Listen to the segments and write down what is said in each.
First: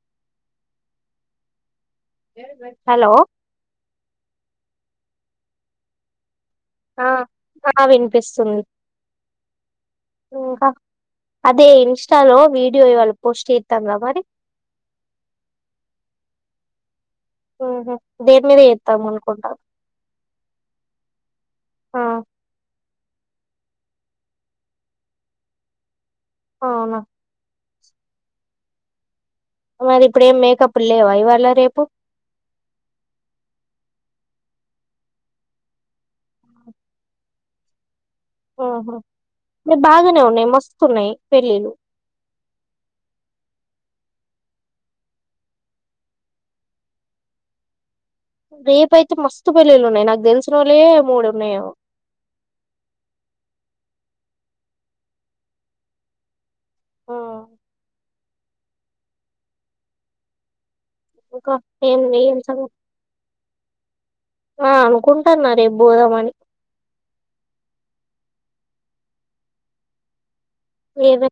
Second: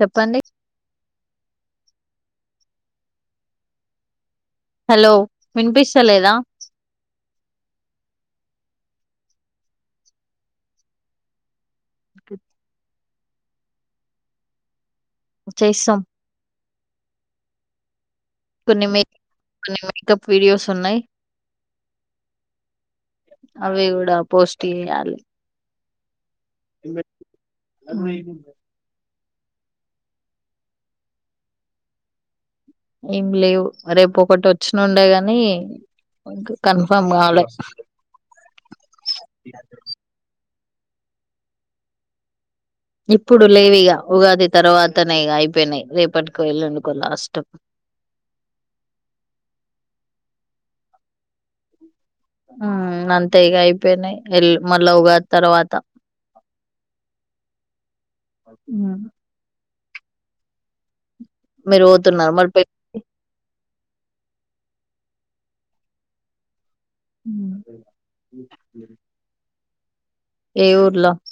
చెప్పండి hello hello వినిపిస్తలేదా ఆ ఆ వినిపిస్తుంది ఇంక అదే ఇన్స్టాలో వీడియో ఇవాళ పోస్ట్ ఎయితమ్ గ మరి చేసాం మ్ హు దేని మీదే కొన్ని మే ఎయిత్తం అనుకుంటా కొన్ని మేకప్ వీడియోస్ ఉన్నాయి ఆ అవి గూడా పోస్ట్ చేయాలి అవునా మరి ఇప్పుడు ఏం మేకప్లు లేవా ఇవాళ రేపు ఏం లేవు రేపు ఒకటి వచ్చిన ఉండే గాని కన్ఫర్మ్ గాలే మ్ హు మరి బాగానే ఉన్నాయి మస్తున్నాయి పెళ్ళిళ్ళు ఇప్పుడు లేవు ఇగ ఉగాది తర్వాతనే ఇగ అయిపోయినయ్ రేపటికో ఎళ్ళుండుకో లాస్ట్ రేపు అయితే మస్తు పెళ్ళిళ్ళు ఉన్నాయి నాకు దెలిసిన వోళ్ళే మూడు ఉన్నాయ ఏమో అంతే ఇగ అయిపోయినాయి వె మళ్ళా ఉగాది తర్వాత ఆ ఉ ఇంకా మీరు ఏంది పోతున్నారు ఏం మరి సంఘ పె ఆ అనుకుంటున్నారే బోదామని మ్ ఏ ఊర్లో ఏదో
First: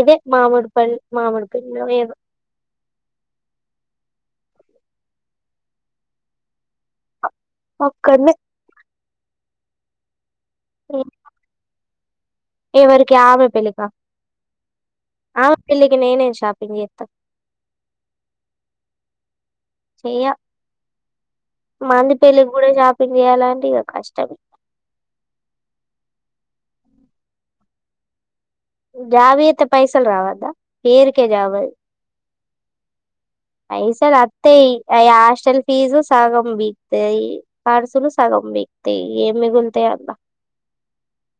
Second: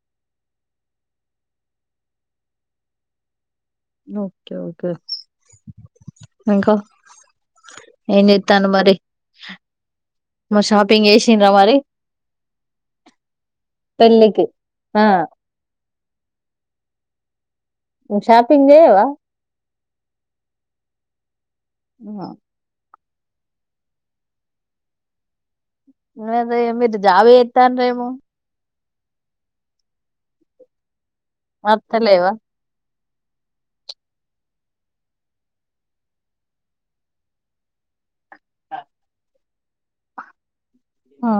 ఇదే మామిడిపల్లి మామిడిపిల్లో ఏదో ఓకే ఓకే ఇంక ఏన్ అక్కడనే జేత్తాను మరి మ షాపింగ్ చేసిన్రా మరి ఎవరికి ఆమె పెళ్లిక పెళ్ళికి ఆ ఆమె పెళ్లి కి నేనే షాపింగ్ చేస్తా షాపింగ్ జేయవ చెయ్య మాంది పెళ్ళి కూడా షా పింగ్ చేయలంటే ఇక కష్టం ఎంది మీరు జాబ్ ఎత్తాన్రేమో జాబ్ జేత్తే పైసల్ రావద్దా ఎరి వత్తలేవా పైసల్ అత్తయ్ అయ హాస్టల్ ఫీజు సగం బీగ్తది ఖర్సులు సగం బీగ్తయ్ ఏం మిగులుతాయ్ అ ఆ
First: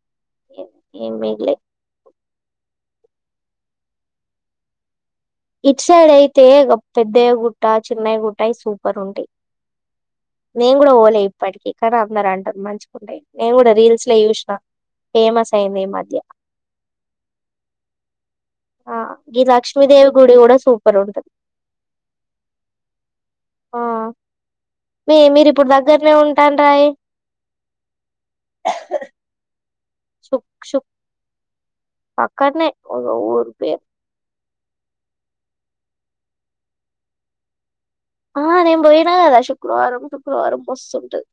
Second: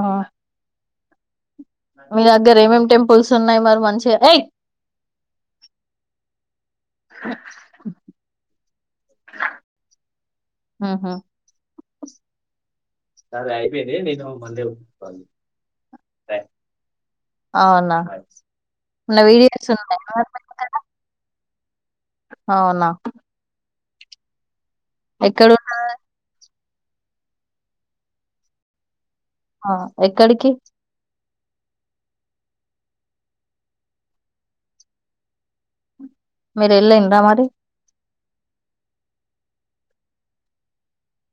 ఏం మిగులు మీ దగ్గర ఏం ఏం టెంపుల్స్ ఉన్నాయి మరి మంచి ఎయ్ ఇట్ సైడ్ అయితే ఒక పెద్దయ గుట్ట చిన్నయ గుట్టయి సూపర్ ఉంటయ్ నేను కూడా ఓలే ఇప్పటికీ కాని అందరు అంటరు మంచి ఉంటయ్ నేను కూడా రీల్స్ లో చూసిన ఫేమస్ అయింది ఈ మధ్య అవునా ఆ నా గీ వీడియోస్ లక్ష్మీదేవి ఉన్నాయా గుడి కూడా సూపర్ ఉంటది అవునా మ్ మీ ఎక్కడ మీరిప్పుడు దగ్గరనే ఉంటాన్రాయే ఆ శుక్ ఎక్కడికి శుక్ పక్కనే ఒక ఊరు పేరు మీరు ఎళ్ళిండ్ర మరి ఆ నేను బోయినా కదా శుక్రవారం శుక్రవారం మస్తుంటది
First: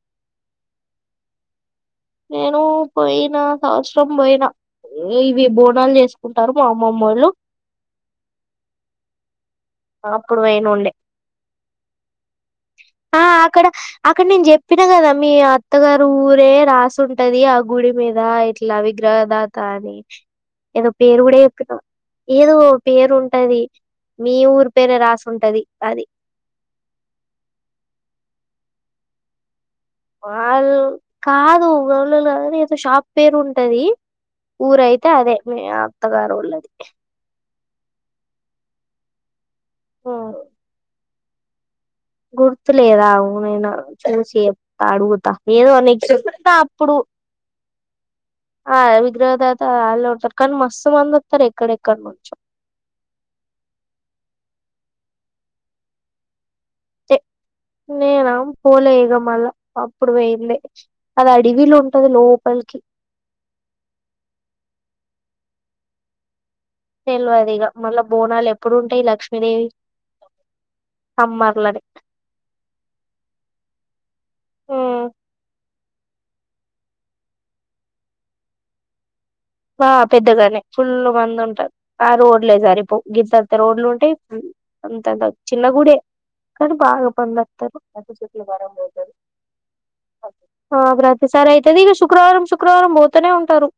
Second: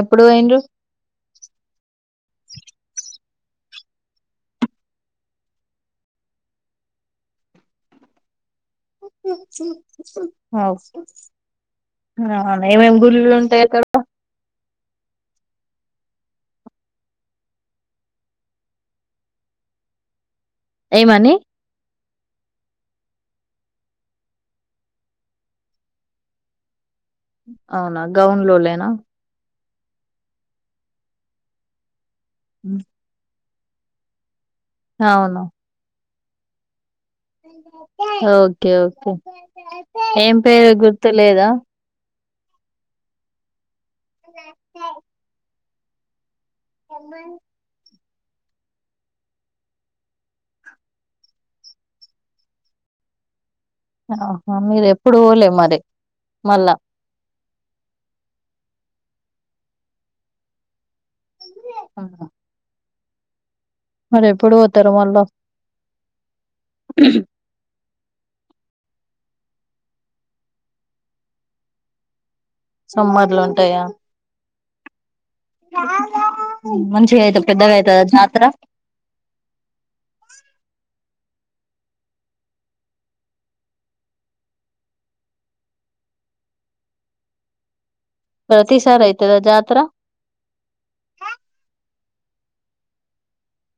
ఎప్పుడు ఒయిడ్రు నేను పోయిన సంవత్సరం పోయినా ఇవి బోనాలు చేేసుకుంటారు మా అమ్మమ్మోళ్ళు ఒకే అప్పుడు పోయినుండే అవునా ఏమేం గుళ్ళు ఉంటాయి అక్కడ చెప్పిన కదా మీ అత్తగారు ఊరే రాసింటది ఆ గుడి మీద ఇట్లా విగ్రహ దాత అదే ఏదో పేరు ఏమని కూడా చెప్పినా ఏదో పేరు ఉంటది మీ ఊరు పేర రాసుంటది అది అవునా గౌన్ లోలేనా వాళ్ళు కాదు ళ ఏదో షాప్ పేరు ఉంటది ఊరైతే అదే అవును మీ అత్తగారుళ్ళది ఓకే ఓకే ఏం పేరు గుర్తు లేదా గుర్తులేదు ఆగు నేను చూసి చెప్తా అడుగుతా ఏదో నీకు తా అప్పుడు ఆ విగ్రహదాత వాళ్ళు ఉంటరు కానీ మస్తు మంది వస్తారు ఎక్కడెక్కడ నుంచో ఆహా మీది ఎప్పుడు పొలే మరి మళ్ళా నేనా పోలే ఇగ మళ్ళా అప్పుడు పోయిందే. అది అడవిల ఉంటది లోపలికి. మరి ఎప్పుడు పోతరు మళ్ళా. తెల్వదిగ. మళ్ళా బోనాలు ఎప్పుడు ఉంటయి లక్ష్మీదేవియి, సమ్మర్లనే. సమ్మార్ల ఉంటయా. హ్మ్ మంచిగా అయిత పెద్దగా అయితదా జాతర. ఆ పెద్దగానే ఫుల్ మంది ఉంటరు ఆ రోడ్లే సరి పోపు గింతంతా రోడ్లు ఉంటయి. అంతంత చిన్న గుడే కానీ బాగా మందిఅత్తరు. ప్రతిసారి అయితదా జాతర ఆ ప్రతి సారి అయితది ఇగ శు క్రవారం శుక్రవారం పోతనే ఉంటరు.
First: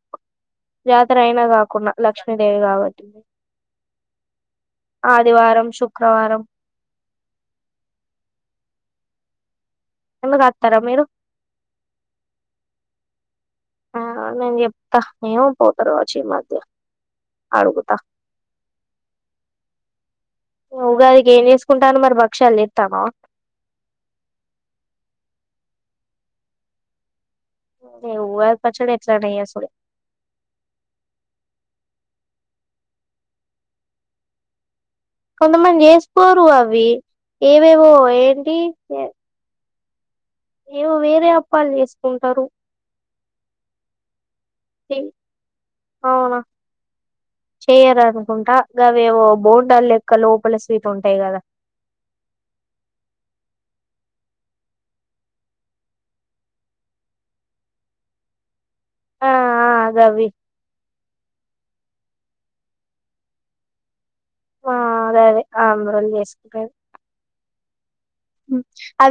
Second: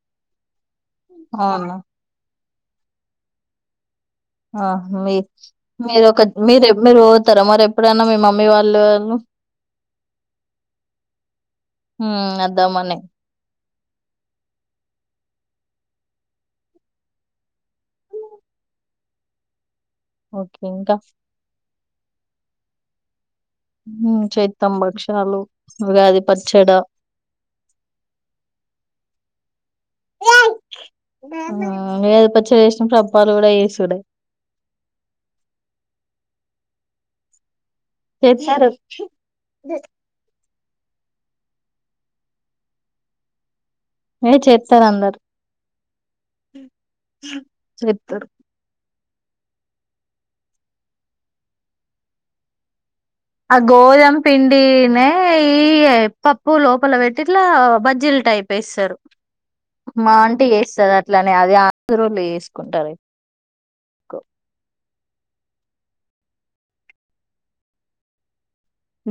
జాతర అయినా అవునా కాకున్నా లక్ష్మీ దేవి కాబట్టి ఆ మీ ఆదివారం మీరు ఒక శుక్రవారం మీరు మీరు పోతారా మరి ఎప్పుడన్నా మీ మమ్మీ వా లోళ్ళు ఎందుకు అత్తరా మీరు? మ్మ్ అద్దాం అనే. ఆ నేను చెప్తా ఏమో పోతరు కావచ్చు ఈ మధ్య అడుగుతా ఓకే ఇంకా ఉంటాను మరి భక్ష్యాలు చేత్తవా. హ్మ్ చెత్తం భక్ష్యాలు, ఉగాది పచ్చడ. ఎ ఉగాది పచ్చడి ఎట్లా అన్నా చేసుడే. అ ఇగ ఉగాది పచ్చడి చేసినప్పుడు అప్పాలు కూడ చేసుడే. కొంతమంది చేసుకోరు అవి. ఏవేవో ఏంటి చేస్తారు ఏమో వేరే అప్పాలు చేసుకుంటరు. ఏ చేస్తారు అందరు అవునా చేయరు చేస్తారు అనుకుంటా గ వేవో బోండాలు లెక్క లోపల స్వీట్ ఉంటయి కదా. ఆ గోధుమ పిండినే ఈ పప్పు లోపల పెట్టి ఇట్లా బజ్జీలు టైప్ వేస్తరు ఆ ఆ మా గవి అంటి చేస్తది అట్లనే అది ఆంధ్రోలు చేసుకుంటరు ఎక్కొ ఆ అదే అదే ఆంద్రోలు చేసుకునేది.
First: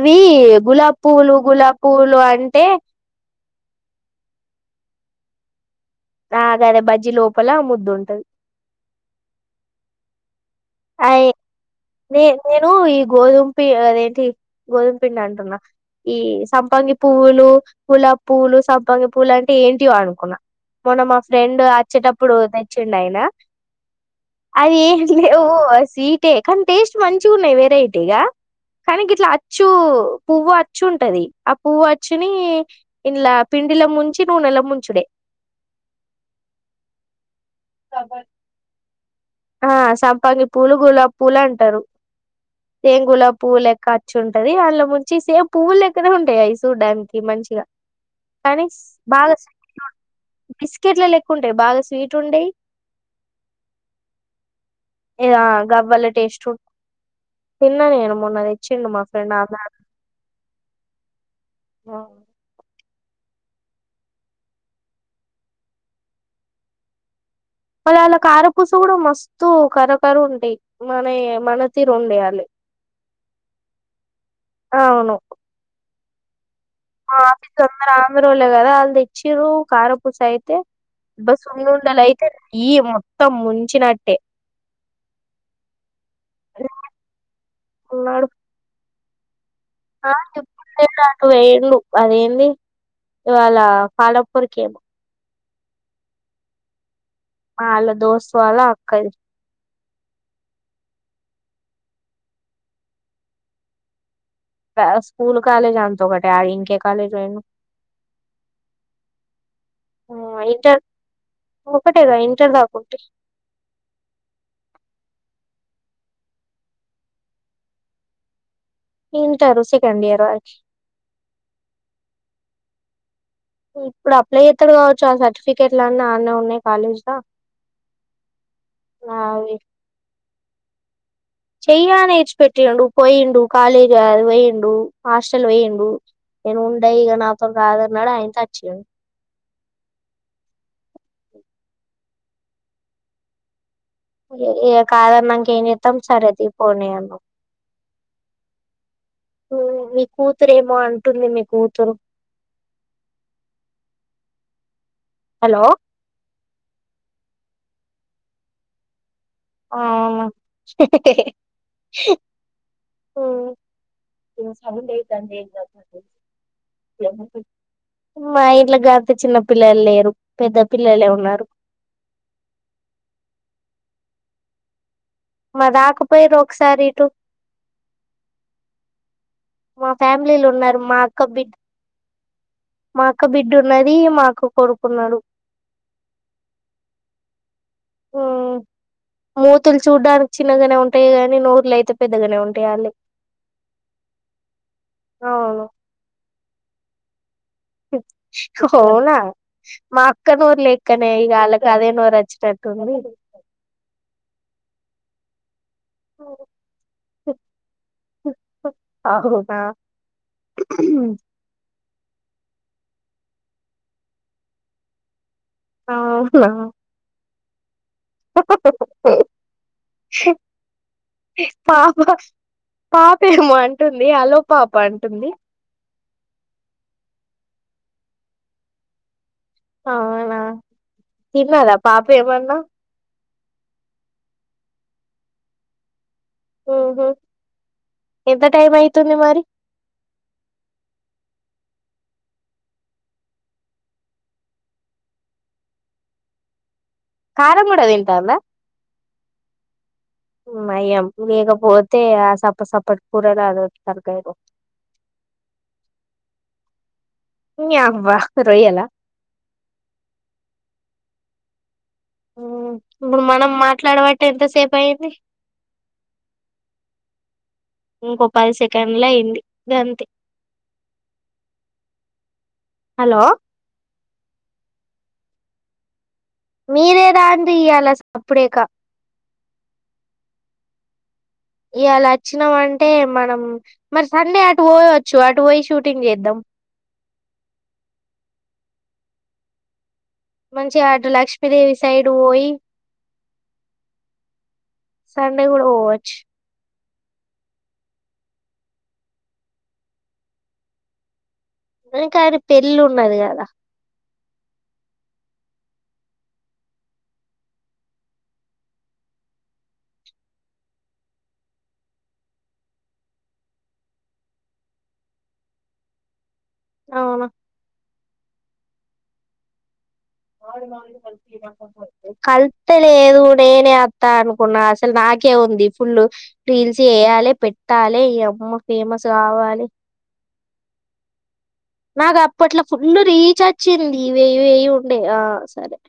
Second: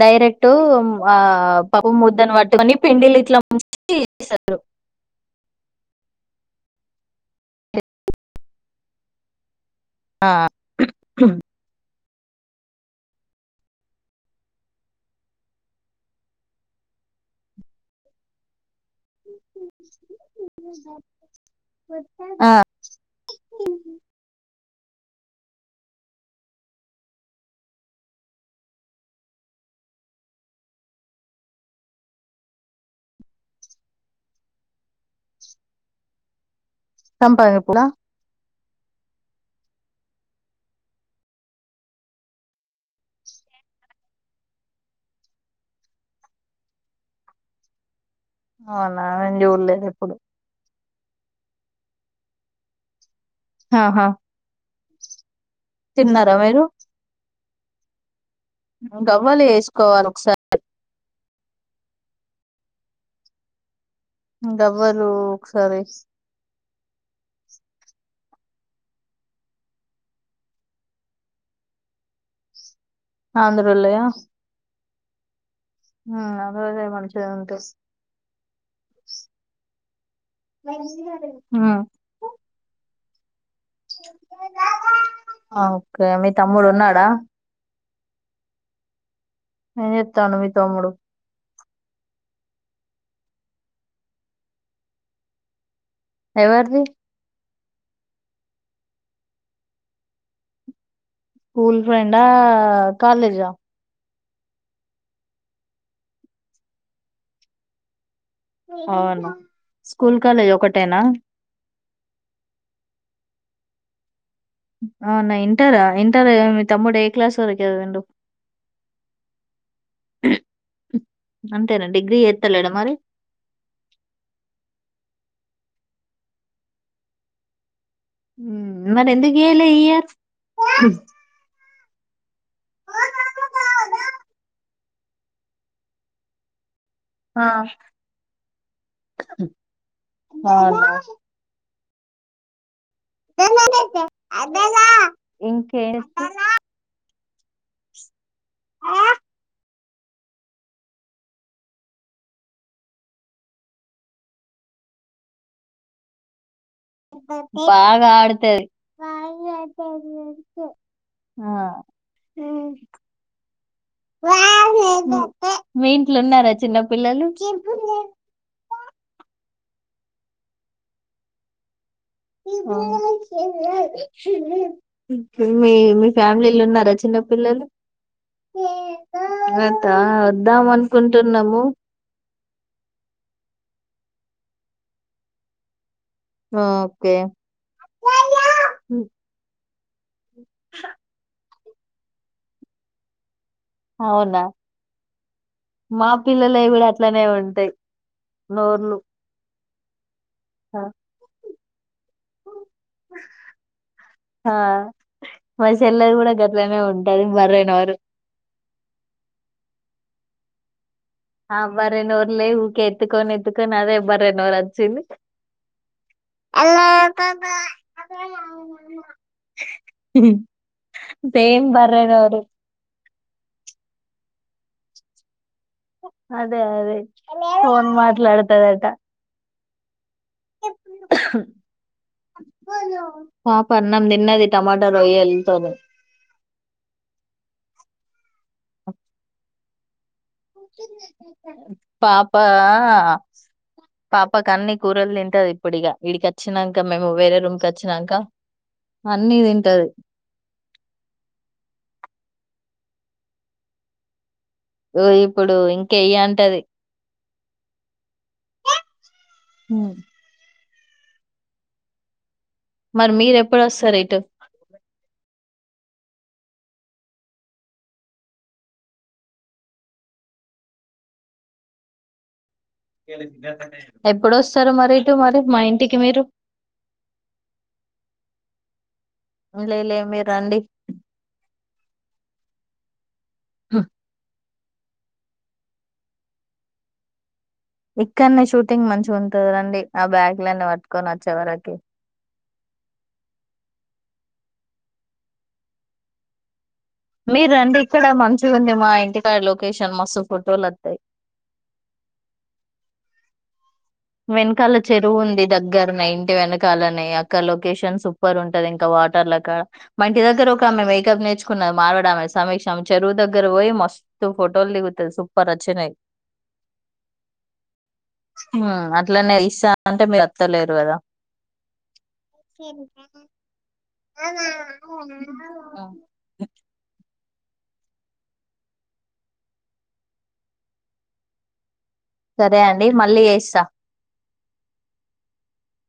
డైరెక్ట్ గులాబ్ ఆ పువ్వులు గులాబ్ పప్పు పువ్వులు ముద్దన్ అంటే వట్టుకొని పిండిల ఇట్లా ఇట్లా పెట్టీ చేస్తారు ఆగదే బజ్జి లోపల ముద్ద ఉంటది. ఆ అయే నే నేను ఈ గోధుమపి అదేంటి గోధుమ పిండి అంటున్నా. ఈ సంపగి పువ్వులు, గులాబి పువ్వులు సపు ప్పంగి పూలు అంటే ఏంటియో అనుకున్నా మొన్న మా ఫ్రెండ్ వచ్చేటప్పుడు ఆ తెచ్చిండు అయినా అయి ఏంలేవు స్వీటే కానీ టేస్ట్ మంచిగా ఉన్నయి వెరైటీగా కానీ గిట్లా అచ్చు పువ్వు అచ్చు ఉంటది, ఆ పువ్వు అచ్చుని ఇండ్లా పి ఇందిలా ముంచి నూనెల ముంచుడే. సంపంగి పూడా. ఆ సంపగి పూలు గులాబీ పూలు అంటారు సేమ్ గులాబ్ పువ్వు లెక్క అచ్చు ఉంటది అల్లా ముంచి సేమ్ పువ్వులు లేక్క ఉంటాయి అవి చూడ్డానికి మన్ ఉంచిన కానీసు అవునా నేను బాగాసు చూడలేదు ఎప్పుడు క్కెట్లా లెక్క ఉంటాయి బాగా స్వీట్ ఉండయి ఆహా ఏదా గవ్వల తిన్నారా టేస్ట్ మీరు తిన్న నేను మొన్నా తెచ్చిండు మా ఫ్రెండ్ గవ్వలు హాజర్ వేసుకోవాలి ఒకసారి ఆ గవ్వలు ఒకసారి వాళ్ళ అళ్ళ కారపూస కూడా మస్తు కరకర ఉంటాయి మనయి మన తీరు ఉండాయి అల్లాయి ఆంధ్రూలయ అవును నావు మా ఆఫీస్ అందరు ఆంద్రోళ్లే కదా వాళ్ళు తెచ్చారు కార పూస అయితే బస్ ఉం ఉందల అయితే ఈ మొత్తం ము ఆ ఓకే మీ తమ్ముడు ఉన్నాడా ఉన్నాడు ఏం ఆ చెప్తాండు మీ చెప్పులు తమ్ముడు లేక అటు వేళ్ళు వాలా ఏంది ఇవాళ పాలపూరికేమో ఎవరుది వాళ్ల దోస్త్ వాళ్ల అక్క ది స్కూల్ ఫ్రెండ్ ఆ కాలేజా ప్రాస్ స్కూల్ కాలేజ్ అంతా ఒకటే ఆ ఇంకే కాలేజ్ పోయిండు అవునా స్కూల్ కాలేజ్ ఇంటర్ ఒకటేనా ఒకటేగా ఇంటర్ దాకుంటే అవునా ఇంటరా ఇంటర్ మీ తమ్ముడు ఏ క్లాస్ వరకు చదివిండు ఇంటర్ సెకండ్ ఇయర్ వరకి అంతేనా డిగ్రీ ఎత్తలేడ మరి ఇప్పుడు అప్లై చేస్తాడు కావచ్చు ఆ సర్టిఫికేట్లు అన్ని అన్నే ఉన్నాయి కాలేజ్ లా ఉ మరి ఎందుకు అవి చేయాలే ఈ ఇయర్ చెయ్య అని ఈడిచి పెట్టిండు పోయిండు కాలేజ్ అ పోయిండు హాస్టల్ పోయిండు నేను ఉండా ఇగ ఆ నాతో కాదు అన్నాడు అయంత వచ్చిండు అనచ్చు ఇక కాదన్నాక ఏం చేస్తాం ఇంకేంటి సరే తీ పోనీ అన్నాం మీ కూతురు ఏమో అంటుంది మీ కూతురు హలో బాగా ఆడుతది ఆ ఓ అవునా ఏదో సౌండ్ అయ్యితాంది ఏందో మీ ఇంట్లో ఉన్నారా చిన్న పిల్లలు మరి గంత చిన్న పిల్లలు లేరు పెద్ద పిల్లలే ఉన్నారు ఆ మా మీ మీ రాకపోయారు ఫ్యామిలీల ఒకసారి ఉన్నారా ఇటు చిన్నపిల్లలు మా ఫ్యామిలీలు ఉన్నారు మా అక్క బి అనుకుంటున్నాము మా అక్ ఓ బిడ్డ ఉన్నది మాకు కొడుకు ఉన్నాడు ఆ ఓకే ఉమ్ మూతులు చూడ్డానికి చిన్నగానే ఉంటాయి గాని నో లయితే పెద్దగానే ఉంటాయి అల్లై అవునా అవును మా పిల్లలై కూడా అట్లనే ఉం అవునా మా అక్క నోరు లెక్కనే ఇగ అళ్లాకి అదే నోరు అచ్చినట్ హా మరి చెల్లెది కూడా గట్లనే ఉంటది బర్రె నోరు ఉ ఉ ఆ బర్రె నోర్లే ఊకె ఎత్తుకొని ఎత్తుకొని అదే బర్రె నోరు వచ్చింది అవునా హలో పాప సేమ్ పాప బర్రె నోరు పాపేమో అంటుంది హలో పాప అంటుంది అదే అదే ఫోన్ మాట్లాడుతదంటా అవునా తిన్నదా పాప ఏమన్నా పాప అన్నం తిన్నది టమాటా రొయ్యలతోని ఉహు ఎంత టైం అయితుంది మరి పాప పాపకి అన్ని కూరలు తింటది ఇప్పుడిగా ఈడికి అచ్చినంకా కా మేము వేరే రూమ్ కారం కి కూడా వచ్చినంక తింటాందా అన్ని తింటది నయం లేకపోతే ఆ సప్ప సప్ప కూరగాయలు తప్పుతాయిపో ఓ ఇప్పుడు ఇంకయ్యి అంటది నీ అవ్వ రొయ్యలా హ్మ్ మరి ఇప్పుడు మనం మీరెప్పుడు వస్తారు ఇటు మాట్లాడబట్టి ఎంతసేపు అయ్యింది ఇంకొక పది సెకండ్ల అయింది గంతే హలో ఎప్పుడొస్తారు మరి ఇటు మరి మా ఇంటికి మీరు మీరే రాండ్రియాల సప్పుడేక లేలే మీరు రండి ఈయాల అచ్చిన మంటే మనం మరి సండే అత్ పోయవచ్చు అటు పోయి షూటింగ్ చేద్దాం ఇక్కడనే షూటింగ్ మంచి ఉంటంది రండి ఆ బ్యాగ్ లన్ని మంచిగా పట్టుకొని అటు వచ్చే వరకి లక్ష్మీదేవి సైడ్ పోయి సండే కూడా పోవచ్చు మీరండి ఇక్కడ మంచిగా ఉంది మా ఇంటికాడా లొకేషన్ మస్తు ఫోటోలు అత్తయి దే కానీ పెళ్ళి ఉన్నది కదా వెనకాల చెరువు ఉంది దగ్గరనే ఇంటి వెనకాలనే అక్కడ లొకేషన్ సూపర్ ఉంటది ఇంకా వాటర్లక మా ఇంటి దగ్గర ఒకామె మేకప్ నేర్చుకున్నది మార్బడీ ఆమె సమీక్ష చెరువు దగ్గర పోయి మస్తు తూ ఫోటోలు దిగుతది సూపర్ వచ్చినయ్ అవునా హా అట్లనే ఇస్స కల్తలేదు నేనే అత్తా అనుకున్నా అసలు నాకే ఉంది ఫుల్ రీల్స్ చేయాలే పెట్టాలే ఈ అమ్మ ఫేమస్ కావాలే నాకు సరే అప్పట్లో అండి ఫుల్ మళ్ళీ రీచ్ చేస్తా అచ్చింది వెయ్యి వెయ్యి ఉండే ఆ సరే